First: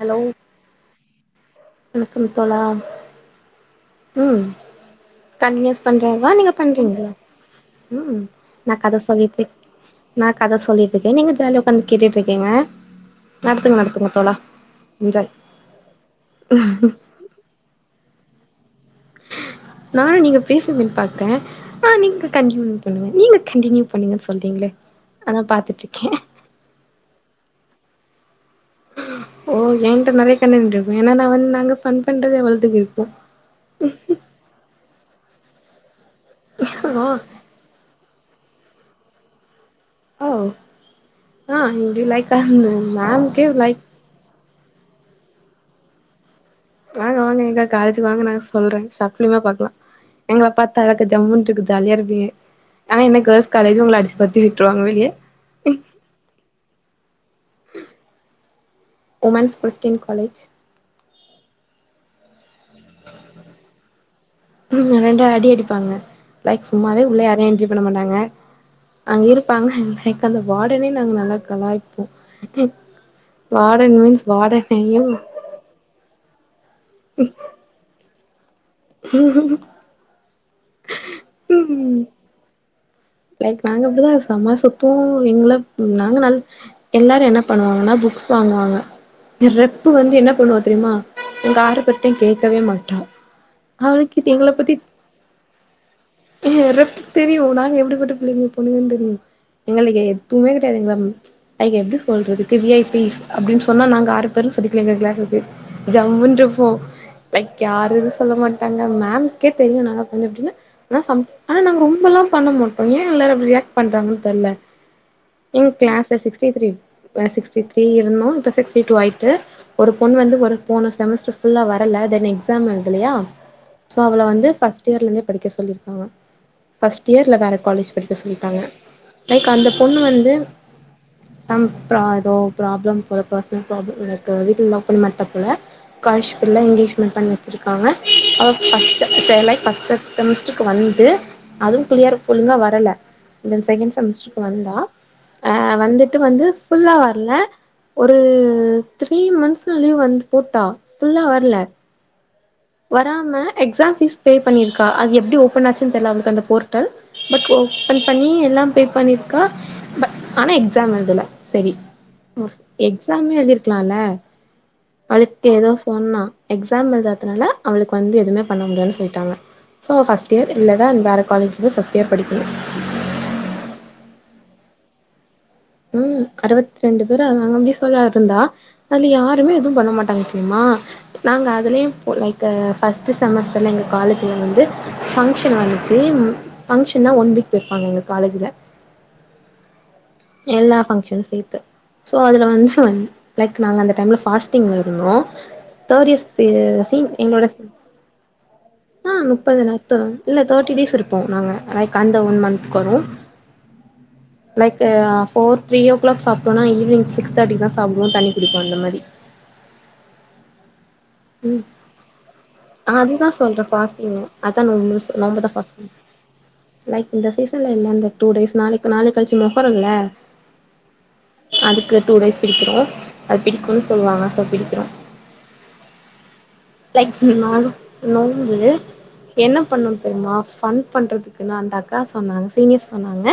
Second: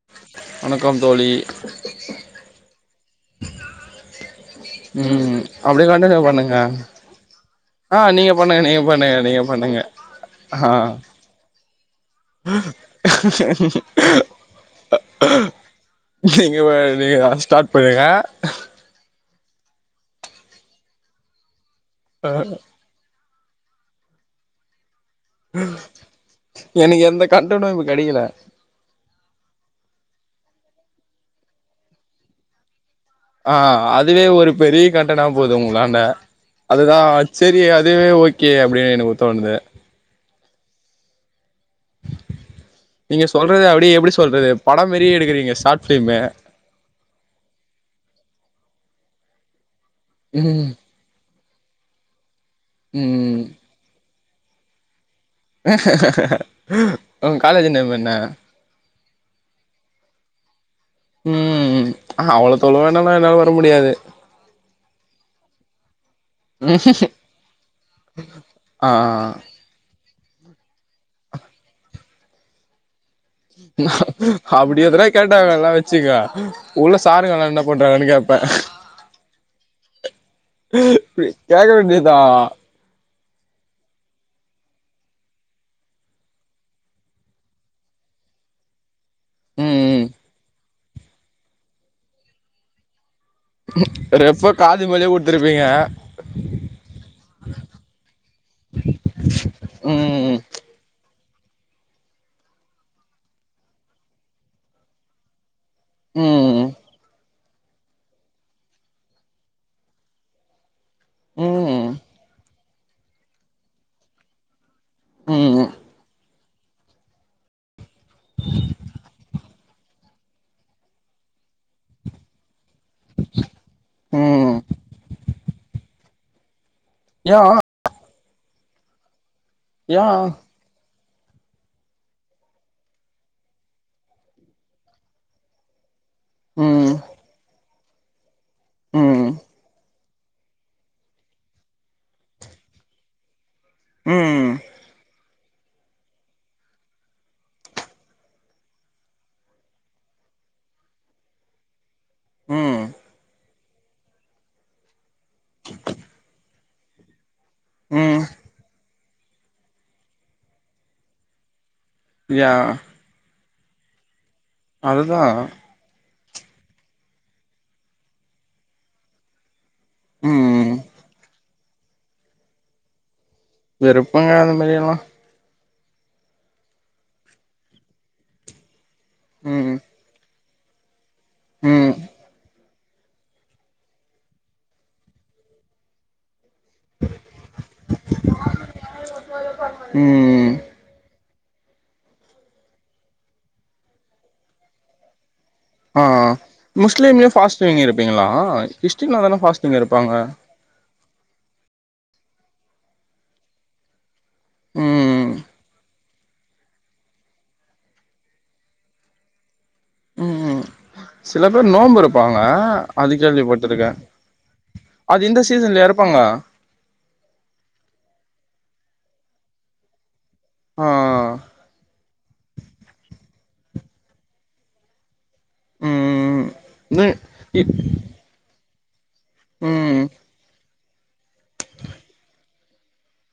hello வணக்கம் தோழி வணக்கம் தோழா ம் ம் கண்டிநுயஸ் அப்டியே கண்டினியூ பண்றீங்களா நீங்க பண்ணுங்க பண்றீங்களா ஆ ம் நீங்க பண்ணுங்க நா நீங்க கத பண்ணுங்க சொல்லிட்டு நீங்க இருக் பண்ணுங்க நா கத ஆ சொல்லிட்டுருக்கே நீங்க ஜா கேட்டுட்டுருக்கீங்க நடத்துங்க நடத்துங்க தோழா என்ஜாய் நீங்க வேற நீங்க தா ஸ்டார்ட் பண்ணுங்க நா நீங்க பேசுவேன்னு பாக்கேன் ஆ நீங்க கண்டூ பண்ணுவே நீங்க கண்டினியூ பண்ணீங்கன்னு சொல்றீங்களே அதா பாத்துட்டு இருக்கே எனக்கு எந்த கட்டணு இப்ப கெடைக்கல ஓ ஏ கிட்ட நெறைய கன்டண்ட் இருக்கு ஏன்னா நா வந்து நாங்க ஃபன் பண்றதே அவ்வளதுக்கு இரு ஆ அதுவே ஒரு பெரிய கட்டணா போது உங்களாண்ட அதுதா ஓ செரி அதுவே ஓகே அப்டின்னு எனக்குத் தோணது ஓ ஆ இப்டி லைக்க இந்த நீங்க மேம் கே சொல்றது லைக் அப்டியே எப்டி சொல்றது படம் மாரியே எடுக்கறீங்க ஷார்ட் ஃப்லீமு வாங்க வாங்க எங்க காலேஜுக்கு வாங்க நா சொல்றே ஷாட் ஃபீலீமே பாக்கலா எங்களை ம் பாத்தாளவுக்கு ஜம்முனு இருக்கு ஜாலியா இருப்பீங்க ஆனா என்ன ம் கேர்ள்ஸ் காலேஜு உங்கள அடிச்சு பத்தி விட்டுருவாங்க வெளியே உங்க காலேஜ் என்ன பண்ண வுமன்ஸ் கிரஸ்டின் காலேஜ் ம் அவ்ளவு தொலவு எல்லா என்னால வர முடியாது பாங்க லைக் சும்மாவே உள்ள யார என்ட்ரி பண்ண மாட்டாங்க ஆ அங்க ஆ இருப்பாங்க லைக் அந்த வாடனே நாங்க நல்லா கலாய்போ அப்டி எதனா கேட்டாங்க எல்லா வெச்சுக்க உள்ள சாருங்க எல்லா என்னாப் பண்றாங்கன்னு கே ப்ப கேக்க ம் வேண்டியதா லைக் நாங்க அப்டிதா செம சுத்துவோ எங்கள நாங்க நா எல்லாரு என்ன பண்ணுவாங்கன்னா பு க்ஸ் வாங்குவாங்க ம் ரெப்பு ம் வந்து என்ன பண்ணுவா தெரியுமா எங்க ஆறு பேர்ட்டையு கேக்கவே மாட்டா அவளுக்கு தெ எங்களை ரெப்ப பத்தி காது மேலயே குடுத்துருப்பீங்க [unintelligible] ரெப் தெரியு நாங்க எப்டி புள்ளைங்க பொண்ணுகன்னு தெரியு எங்களுக்கு ம் எதுவுமே கெடையாது எங்கள ம் லைக் எப்டி சொல்றதுக்கு வி ஐ பிஸ் அப்டின்னு சொன்னா நாங்க ஆறு பேரு சொல்லிகளா எங்க கிளாஸு பேர் ஜம்முனு ம் இருப்போ லைக் யாருன்னு சொல்ல மாட்டாங்க மேம் கே தெரியு நாங்க கொஞ்சோ இப்டின்னு ஆனா சம் ஆனா நாங்க ம் ரொம்பெல்லா பண்ண மாட்டோ ஏ எல்லாரு இப்டி ரியாக்ட் பண்றாங்கன்னு தெரில ம் எங்க கிளாஸ்ல சிக்ஸ்டி த்ரீ சிக்ஸ்டி த்ரீ இருந்தோ இப்ப சிக்ஸ்டி டூ ஆயிட்டு ஒரு பொண் வந்து ஒரு போன செமஸ்டர் ஃபுல்லா வரல தென் எக் ஸாம் எழுதலையா சோ அவள வந்து ம் பஸ்ட் இயர்ல இருந்தே படிக்க சொல்லியிருக்காங்க பர்ஸ்ட் இயர்ல யா வேற காலேஜ் படிக்க சொல்லிட்டாங்க லைக் அந்த பொண்ணு யா வந்து சம் ப்ரா ஏதோ ப்ராப்ளம் போல பர்சனல் ப்ராப்ளம் எனக்கு வீட்ல எல்லா பொண்ணுமேல தப்பில்ல கஸ் ஃபுல்லா ம் எங்கேஜ்மெண்ட் பண்ணி வச்சிருக்காங்க அவ ம் பஸ்ட் லைக் பஸ்ட் செமஸ்டருக்கு வந்து அதுவு கிளியர் ஒழுங்க வரல தென் செகண்ட் செமஸ்டருக்கு ம் வந்தா அ வந்துட்டு வந்து ஃபுல்லா வர்ல ஒரு த்ரீ மந்த்ஸுல லீவ் வந்து போட்டா ஃபுல்லா வர்ல ம் வராம எக்ஸாம் பீஸ் பே பண்ணிருக்கா அது எப்டி ஓபன் ஆச்சுன்னு தெரில அவளுக்கு அந்த போர்ட்டல் பட் ஓபன் ம் பண்ணி எல்லா பே பண்ணிருக்கா ப ஆனா எக்ஸாம் எதுல செரி யா மோஸ் எக்ஸாமே எழுதிருக்கலால்ல அதுதா அழுத் ஏதோ சொன்னா எக்ஸாம் எழுததுனால அவளுக்கு வந்து எதுவுமே பண்ண முடியாதுன்னு சொல்லிட்டாங்க ஸோ ஃபஸ்ட் இயர் ம் இல்ல தா வேற காலேஜ்ல ஃபஸ்ட் இயர் படிக்கனு இருப்பங்க அந்த மாரி எல்லா ம் அறுபத்தி ரெண்டு பேர்அங்க [unintelligible] இருந்தா அதுல யாருமே ம் எதுவு பண்ண மாட்டாங்க ம்மா நாங்க அதுலே ம் ப் லைக்கு ஃபஸ்ட்டு செமஸ்டர்ல எங்க காலேஜ்ல வந்து ஃபங்க்ஷன் வந்துச்சிம் ஃபங்க்ஷன்னா ஒன் வீக் வெப்பாங்க எங்க காலேஜ்ல ம் எல்லா ஃப்ஷன்ஸே சோ அதுல வந்துன் லைக் நாங்க அந்த டைம்ல ஃபாஸ்டிங் இருந்தோ ஆ தேர்ட் இயர்ஸு சீன் முஸ்லீம்லயு எங்களோட சீன் ஃபாஸ்டிங் இருப்பீங்களா ஆ கிறிஸ்டின்ல தான முப்பது ஃபாஸ்டிங் நாத்த இருப்பாங்க இல்ல தேர்ட்டி டேஸ் இருப்போ நாங்க ஆக் கந்த ஒன் மந்த்த்க்கு வரும் லைக்கு ம் ஃபோர் த்ரீ ஓ கிளாக் சாப்ட்டோனா ஈவ்னிங் சிக்ஸ் தேர்ட்டி தா சாப்டுவோ தண்ணி குடிப்போ அந்த மாரி ம் சில ம் பேர் நோம்பு இருப்பாங்க அது அதுதா சொல்ற கேள்விப்பட்டட்டுருக்கே ஃபாஸ்டிங்கு அதா நோம்பு அது இந்த நோம்புதா சீசன்லியா ஃபாஸ்டிங் இர் ருப்பாங்க லைக் இந்த சீசன்ல எல்லாமே டூ டேஸ் நாளைக் நாளைக் கழிச்சு மொஹரோல்ல ஆ அதுக்கு டூ டேஸ் பிடிக்கிறோ அது பிடிக்குணூ சொல்லுவாங்க ஸோ பிடிக்கிறோ ம் ம் லைக் நானு நோம்பு என்ன பண்ணு ம் தெரியுமா ஃபன் பண்றதுக்குனு அந்த அக்கா சொன்னாங்க சீனியர் சொன்னாங்க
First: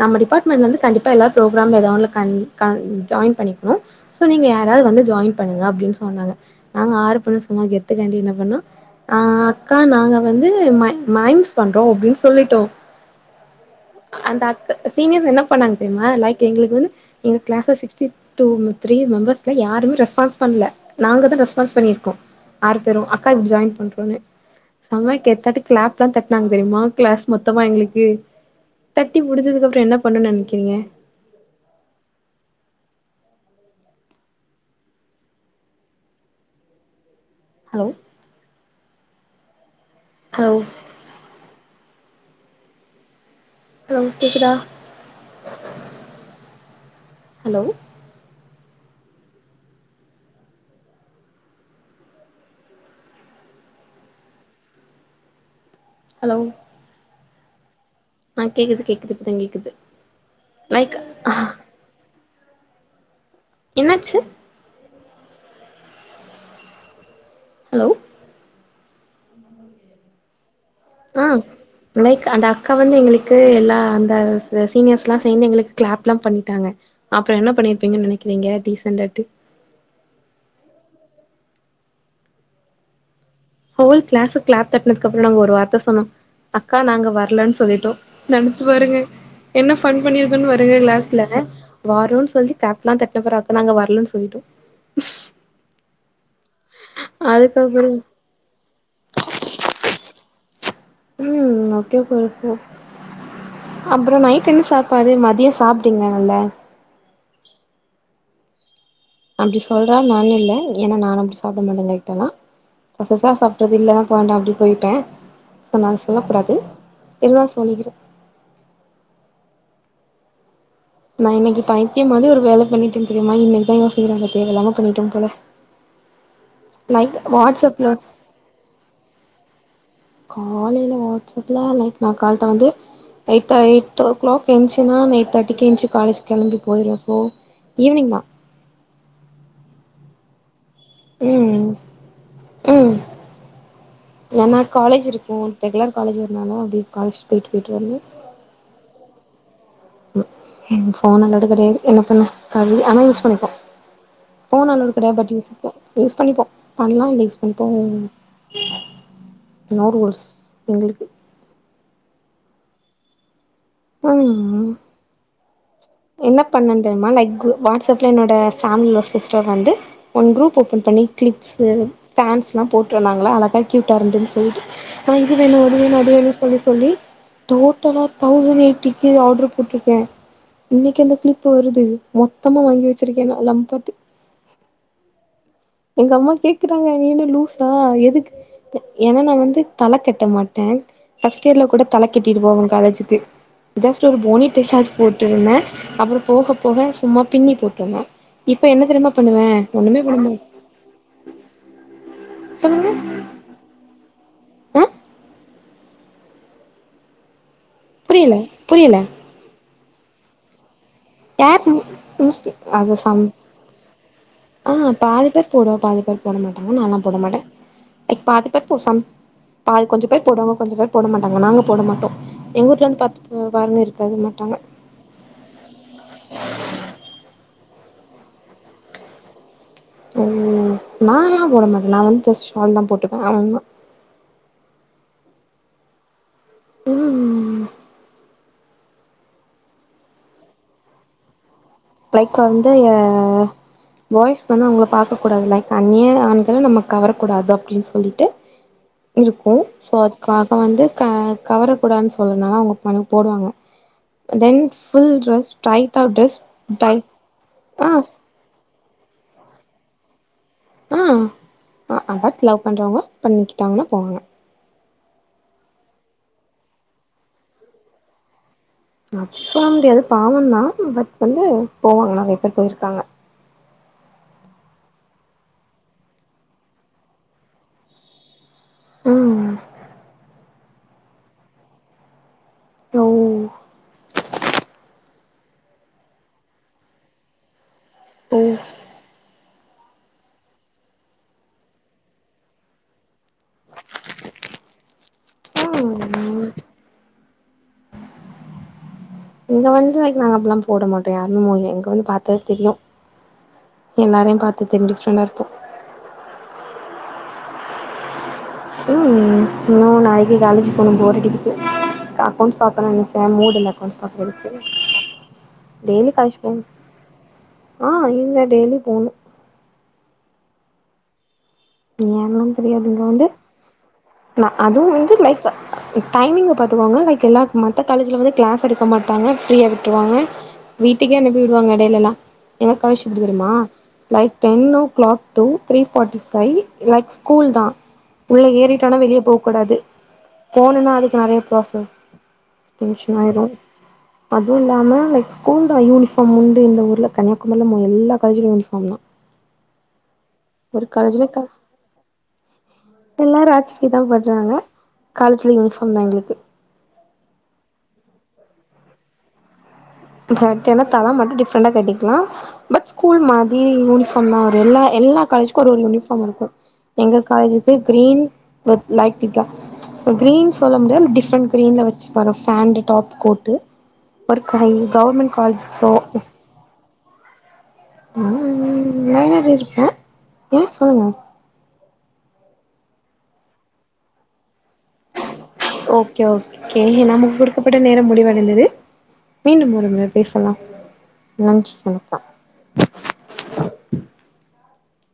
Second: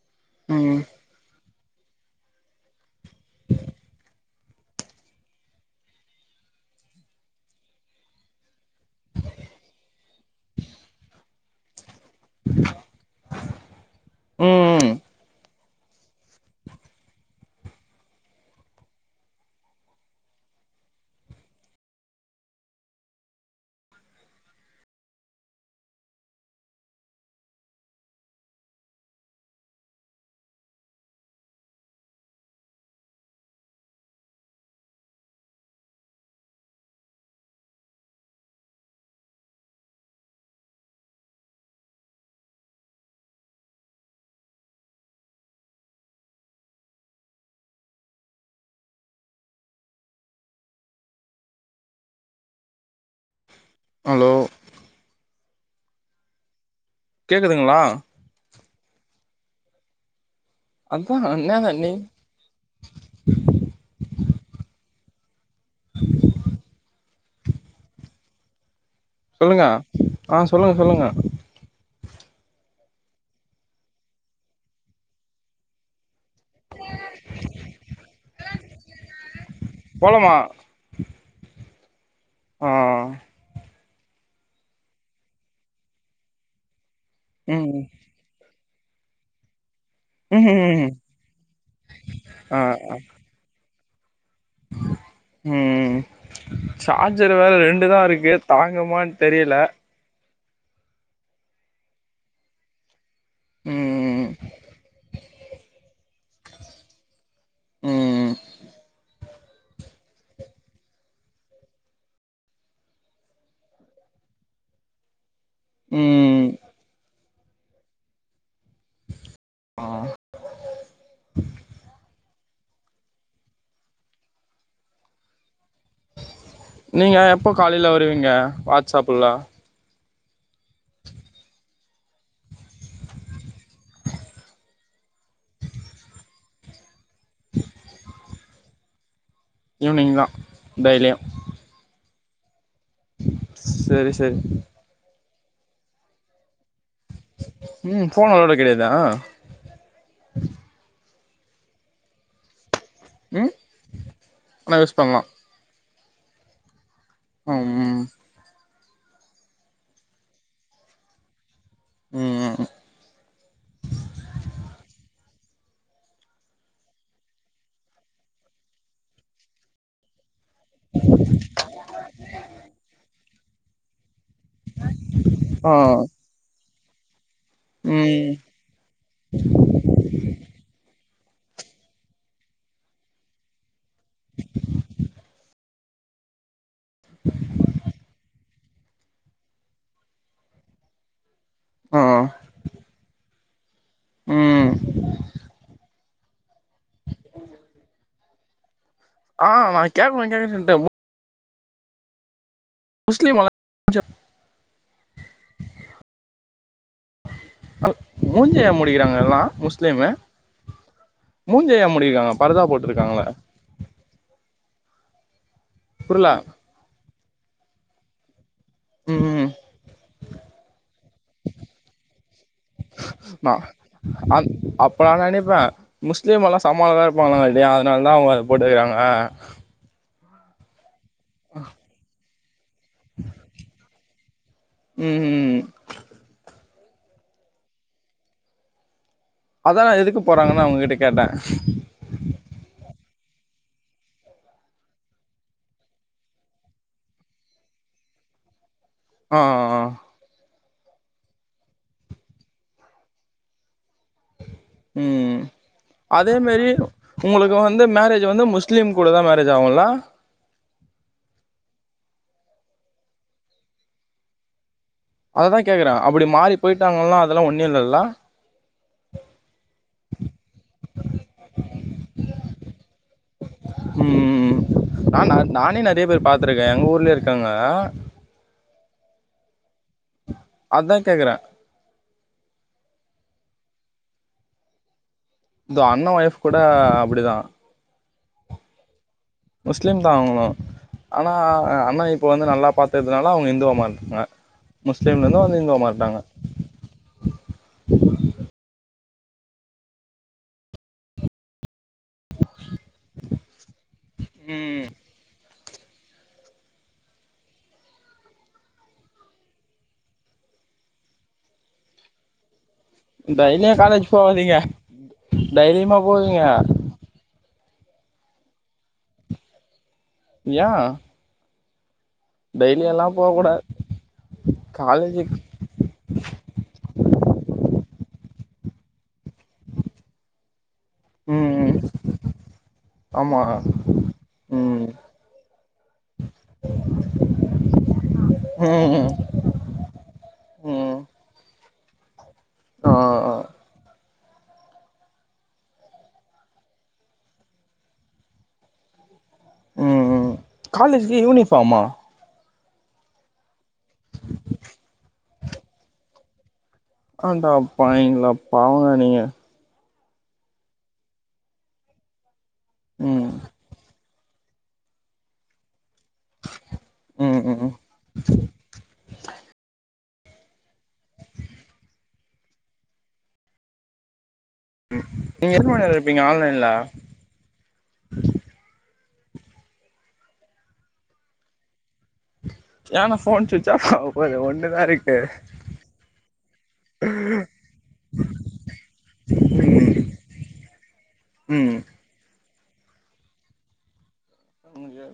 நம்ம டிபார்ட்மெண்ட்லந்து ம் கண்டிப்பா எல்லார் பரோக்ராம் எதா ஒன்னுல கண் கண் ஜாயின் பண்ணிக்குணு து நீங்க யாராவ்து வந்து ஜாயின் பண்ணுங்க அப்டின் சொன்னாங்க நாங்க ஆறு பேரு சும்மா கெத்துக்காண்டி என்ன பண்ணோ ஆ அக்கா நாங்க வந்து மை மைம்ஸ் பண்றோ அப்டின் சொல்லிட்டோ அந்த அக் ம் சீனியர்ஸ் என்ன பண்ணாங்க தெரிமா லைக் எங்களுக்கு வந்து எங்க கிளாஸ்ல சிக்டி டூ த்ரீ மெம்பர்ஸ்ல யாருமே ரெஸ்பான்ஸ் பண் ல்ல நாங்க தா ரெஸ்பான்ஸ் பண்ணிருக்கோ ஆறு பேரு அக்கா இப் ஜாயின் பண்றோனு சம கெத்தாட்டு கிளாப்லா தட்னாங்க தெரிமா கிளாஸ் மொத்தமா எங்குளுக்கு தட்டி முடிஞ்சதுக்கப்றோ என்ன பண்ணோ நெனைக்கிறீங்க ஹலோ ஹல் ஹலோ கேக்குதா ஹலோ அலோ ஹலோ கேக்குதுங்களா ஆ கேக்குது கேக்குது இப்பதா கேக்குது லைக் அதா என்னாங்க நி என்னாச்சு ஹலோ சொல்லுங்க ஆ சொல்லுங்க சொல்லுங்க ஆ லைக் அந்த க்கா வந்து எங்குளுக்கு எல்லா அந்த சீனியர்ஸ்லா சேந்து எங்ளுக்கு கிளாப்லா பண்ணி டாங்க அப்றோ என்ன பண்ணிருப்பீங்குன் நெனைக்கிறீங்க டீசண்டாட்டு போலாமா ஆ ஹோல் கிளாஸு கிளாப் தட்னதுக்கப்றோ நாங்க ஒரு வார்த்த சொன்னோ அக்கா நாங்க வர்லன் ம் சொல்லிட்டோ நன்ச் பாருங்க என்ன ஃபன் பண்ணிருக்கோன் பாருங்க ம் க்ளாஸ்ல வரோன் சொல்லி ஆ கிளாப்லா தட்னப்ற நாங்க வரலன் ஸ் ல்லிட்டோ ம் சார்ஜர் வேற ரெண்டு தா இருக்கு தாங்குமான் தெரில ம் ஓகே [unintelligible] அப்றோ ம் நைட்டு என்ன சாப்பாடு மத் தியை சாப்ட்டீங்க நல்ல ம் அப்டி சொல்ற ஆள் நானுல்ல ஏனா நானு அப்படி சாப்ட மாட்டே லைட்டா தா கொசசா சாப்ட்டது இல்ல இப்ப வேண்டா அப்டி போய்ப்பே சொன்னான் சொல்ல ம் கூடாது இருந்தா சொல்லிக்கிறே ஆ நா இனைக்கி பைத்தியம் மாதிரி ஒரு வேல பண்ணிட்டே தெரிமா இனைக் தா யோசிக்கிறே அத தேவயில்லாம பண்ணிட்டோம் போல நீங்க லைக் எப்போ காலைல வாட்ஸ்அப்ல வருவீங்க வாட்ஸ்ஸாப்புல காலைல வாட்ஸ்ஸாப்ல லைக் நா கால்த்த வந்து எயிட் தே எயிட் ஓ க்ளாக் எந்ச்சுன்னா நா எயிட் தேட்டிக்கு எந்ச்சு காலேஜ் கெம்பி போயிருவே சோ ஈவினிங் தா ஈவினிங் தா டெய்லியு ம் ம் சரி சரி என்னன்னா காலேஜ் இருக்கு ரெகுலர் காலேஜ்ங்கறனால அப்டியே காலேஜ் போய்ட் போய்ட்டு வருவே இதா எங்க ஃபோன் அல்லோடு கெடையாது என்ன பண்ண தள் ஆனா யூஸ் பண்ணிப்போ ம் ஃபோன் ஆனா அல்லோ யூஸ் கெடையாது பண்லா பட் யூசிப்போ யூஸ் பண்ணிப்போ பண்லா இந்த யூஸ் பண்ணிப்போ ம் நோ ரூல்ஸ் எங்ளுக்கு ம் ம் ம் ஆ என்ன பண்ணந்தெரிமா லைக் க்ரு வாட்ஸ் அப்ல என்னோட ஃபேமிலிளோ சிஸ்டர் வந்து ஒன் குரூப் ஓப்பன் பண்ணி க்ளிப்ஸு ஃபேன்ஸ்லா போட்டு வந்தாங்ளா அழகா கியூட்டா இருந்துது சொல்லிட்டு அ இது வேணு அது ஆ வேணும் அது வேணு சொல்லி சொல்லி டோட்டலா ம் தௌசண்ட் எயிட் டி ஆட்ரு போட்டிருக்கே இ னைக்கி இந்த கிளிப்பு வருது மொத்தமா வாங்கி வெச்சிருக்கே நா [unintelligible] எங்க அம்மா கேக்குறாங்க நீ என்ன லூசா எதுக்கு ஏனா நா வந்து தல கட்ட மாட்டே ஃபஸ்ட் இயர்ல கூட தல ஆ கட்டிட்டு போவே காலேஜுக்கு ஜஸ்ட் ஒரு போனி ம் டெகாட் போட்டுருந்தே அப்றோ போக போக சும்மா பின்னி போட்ருந்தே இப்ப என்ன தெரிமா பண்ணுவே ஆ நா ஒண்ணுமே பண்ண கேக்கணு மா கேக்கணு சொல்ட்டே மோஸ்லி வா [inaudible] ஜா ஆ க புரியல மூஞ்சிய ஏ புரியல மூடிக்கிறாங்க எல்லா முஸ்லீமு மூஞ்ச ஏ மூடிருக்காங்க பரதா [unintelligible] அது சம் போட்ருக்காங்களே ஆ பாதி பேர் போடுவ பாதி பேர் புரில போட மாட்டாங்க நால்லா போட மாட்டே க் பாதி பேர் போ சம் ம் பா கொஞ்ச பேர் போடுவாங்க கொஞ்ச பேர் போட மாட்டாங்க நாங்க போட மாட்டோ எங்க வீட்ல வந்து பாத்து நா போ [unintelligible] இருக்காது அந் மாட்டாங்க அப்ப நா நெனைப்பே முஸ்லீம் எல்லா செம அழகா இருப்பாங்கல்ல இல்லையா அதனால தா அவுங்க போட்டுக்கிறாங்க நால்லா போட மாட்டே நா வந்து ஜஸ்ட் ஷால் தா போட்டுவே அவ்ளந்தா ம் ம் ம் ம் ம் அதா எதுக்கு போட்றாங்கன்னு அவுங்ககிட்ட கேட்டே லைக் வந்து அ பாய்ஸ் வந்து அவங்கள பாக்க கூடாது லைக் அந்நிய ஆண்கள நம்ம கவரக்கூடாது அப்டின் சொல்லிட்டு ஆ இருக்கு ஆ சோ அதுக்கா க வந்து க கவரக்கூடாதுன் சொல்றனால அவுங்க பன் போடுவாங்கோ தென் ஃபுல் டிரஸ் டைட் ஆப் டிரஸ் [unintelligible] உங்ளுக்கு வந்து மேரேஜு வந்து முஸ்லீம் கூட தா மேரேஜ் ஆகுல்ல ஆ அ அவ பாத் லவ் பண்றவங்க பண்ணிக்கிட்டாங்ன்னா போவே அதுதா கேக்குறே அப்டி மாறி போயிட்டாங்கன்னா அதெல்லா ஒன்னு இல்லைல்ல அப்டி சொல்ல முடியாது பாவந்தா தாங்க ம் ம் நா நானே நெறைய பேர் பாத்துருக்கே எங்க ஊர்லயு இருக்காங்க ம் அத்தா கேக்குற லோ தோ அண்ண ஒய்ஃப் கூட அப்டிதா ஓ முஸ்லிம் தா அவ்ங்ளு ஆனா அண்ணா இப்ப வந்து நல்லா பாத்துர்துனால அவங்க இந்துவா மார்னாங்க முஸ்லீம்லந்து வந்து இந்துவா மாற்ட்டாங்க ம் இங்க வந்து லைக் நாங்க அப்டில்லா போடமாட்டோ யாருமே மொதில எங்கள் பாத்தா தெரியு எல்லாரயு பாத்து ம் தெரிஞ்சுட்சுனு இர்ப்ப ம் இன்னு நாளைக்கு காலேஜ்க்கு போனு போர் அடிக்குது அக்கவுன்ஸ் பாக் கனுன் நெனச்ச மூட் இல்ல டெய்லியு அக்கோன்ஸ் காலேஜ் பாக்குறதுக்கு போவாதீங்க தைரியமா டெய்லி காலேஜ் போவீங்க போன் ஆஹ் இங்க டெய்லி போணு யா யான்ல்லா தெரியாது இங்க வந்து க்ளா அதுவு வந்து காலேஜுக்கு லைக் டைமிங்க பாத்துக்கோங்க லைக் கிளாக்க் மத்த காலேஜ்ல வந்து க்ளாஸ் எடுக்க மாட்டாங்க ஃப்ரீயா விட்ருவாங்க வீட்டுக்கே அனுப்பி ம் விடுவாங்க ம் எடைலெல்லா யெங்க காலேஜ் எப்டி ஆமா தெரியுமா like ten o'clock to three forty five like school தா உள்ள ஏறிட்டோனா ம் வெளியே போ கூடாது போனுன்னா ம் அதுக்கு நெறைய ப்ராசஸ் ஆ ஆ டென்ஷன்ஆயிரு அதுவு இல்லாம லைக் ஸ்கூல் தா யூனிஃபார்ம் உண்டு இந்த ஊர்ல கன்னியாகுமரில எல்லா காலேஜ்லு யூனிஃபாம் தா உம் ம் ஒரு காலேஜ்க்கு காலேஜ்ல யூனிபார்மா எல்லாரு ஆச்சர்யோ தா பட்றாங்க காலேஜ்ல யூனிஃபார்ம் தான எங்ளுக்கு ஆடா பாய்விங்களா பாவங்க நீங்க பாத்தன தலா மட்டு டிஃப்ரெண்டா கட்டிக்கலா பட் ஸ்கூல் ம் மாதிரி யூனிஃப் பாம்தாவரு எல்லா எல்லா காலேஜுக்கும் ஒரு ஒரு யூனிஃபா ம்மிருக்கு எங்க ம் ம் ம் காலேஜுக்கு கிரீன் வித் லைட் பிங்கா கிரீன் சொல்ல முடியாது டிஃப்ரெண்ட் கிரீன்ல வச்சு வரு பாண்டு டாப் கோட்டு ஒர்க்க கவர்மெண்ட் நீங்க காலேஜ் எத்தன மணி ஸோ வர இருப்பீங்க ஆன்லைன்ல ஹ்ம்ம்ம் வயநாடு இருப்பே ம் சொல்லுங்க யானா போன் சுச்ஆப் ஆவ போது ஒன் ஓகே ஒக்கே நமக்கு கொடுக்கப்பட்ட நேரம் முடிவடைந்தது மீண்டும் ஒரு முரை பேசலாம் நன்றி ம் வணக்கம் [inaudible] இங்யே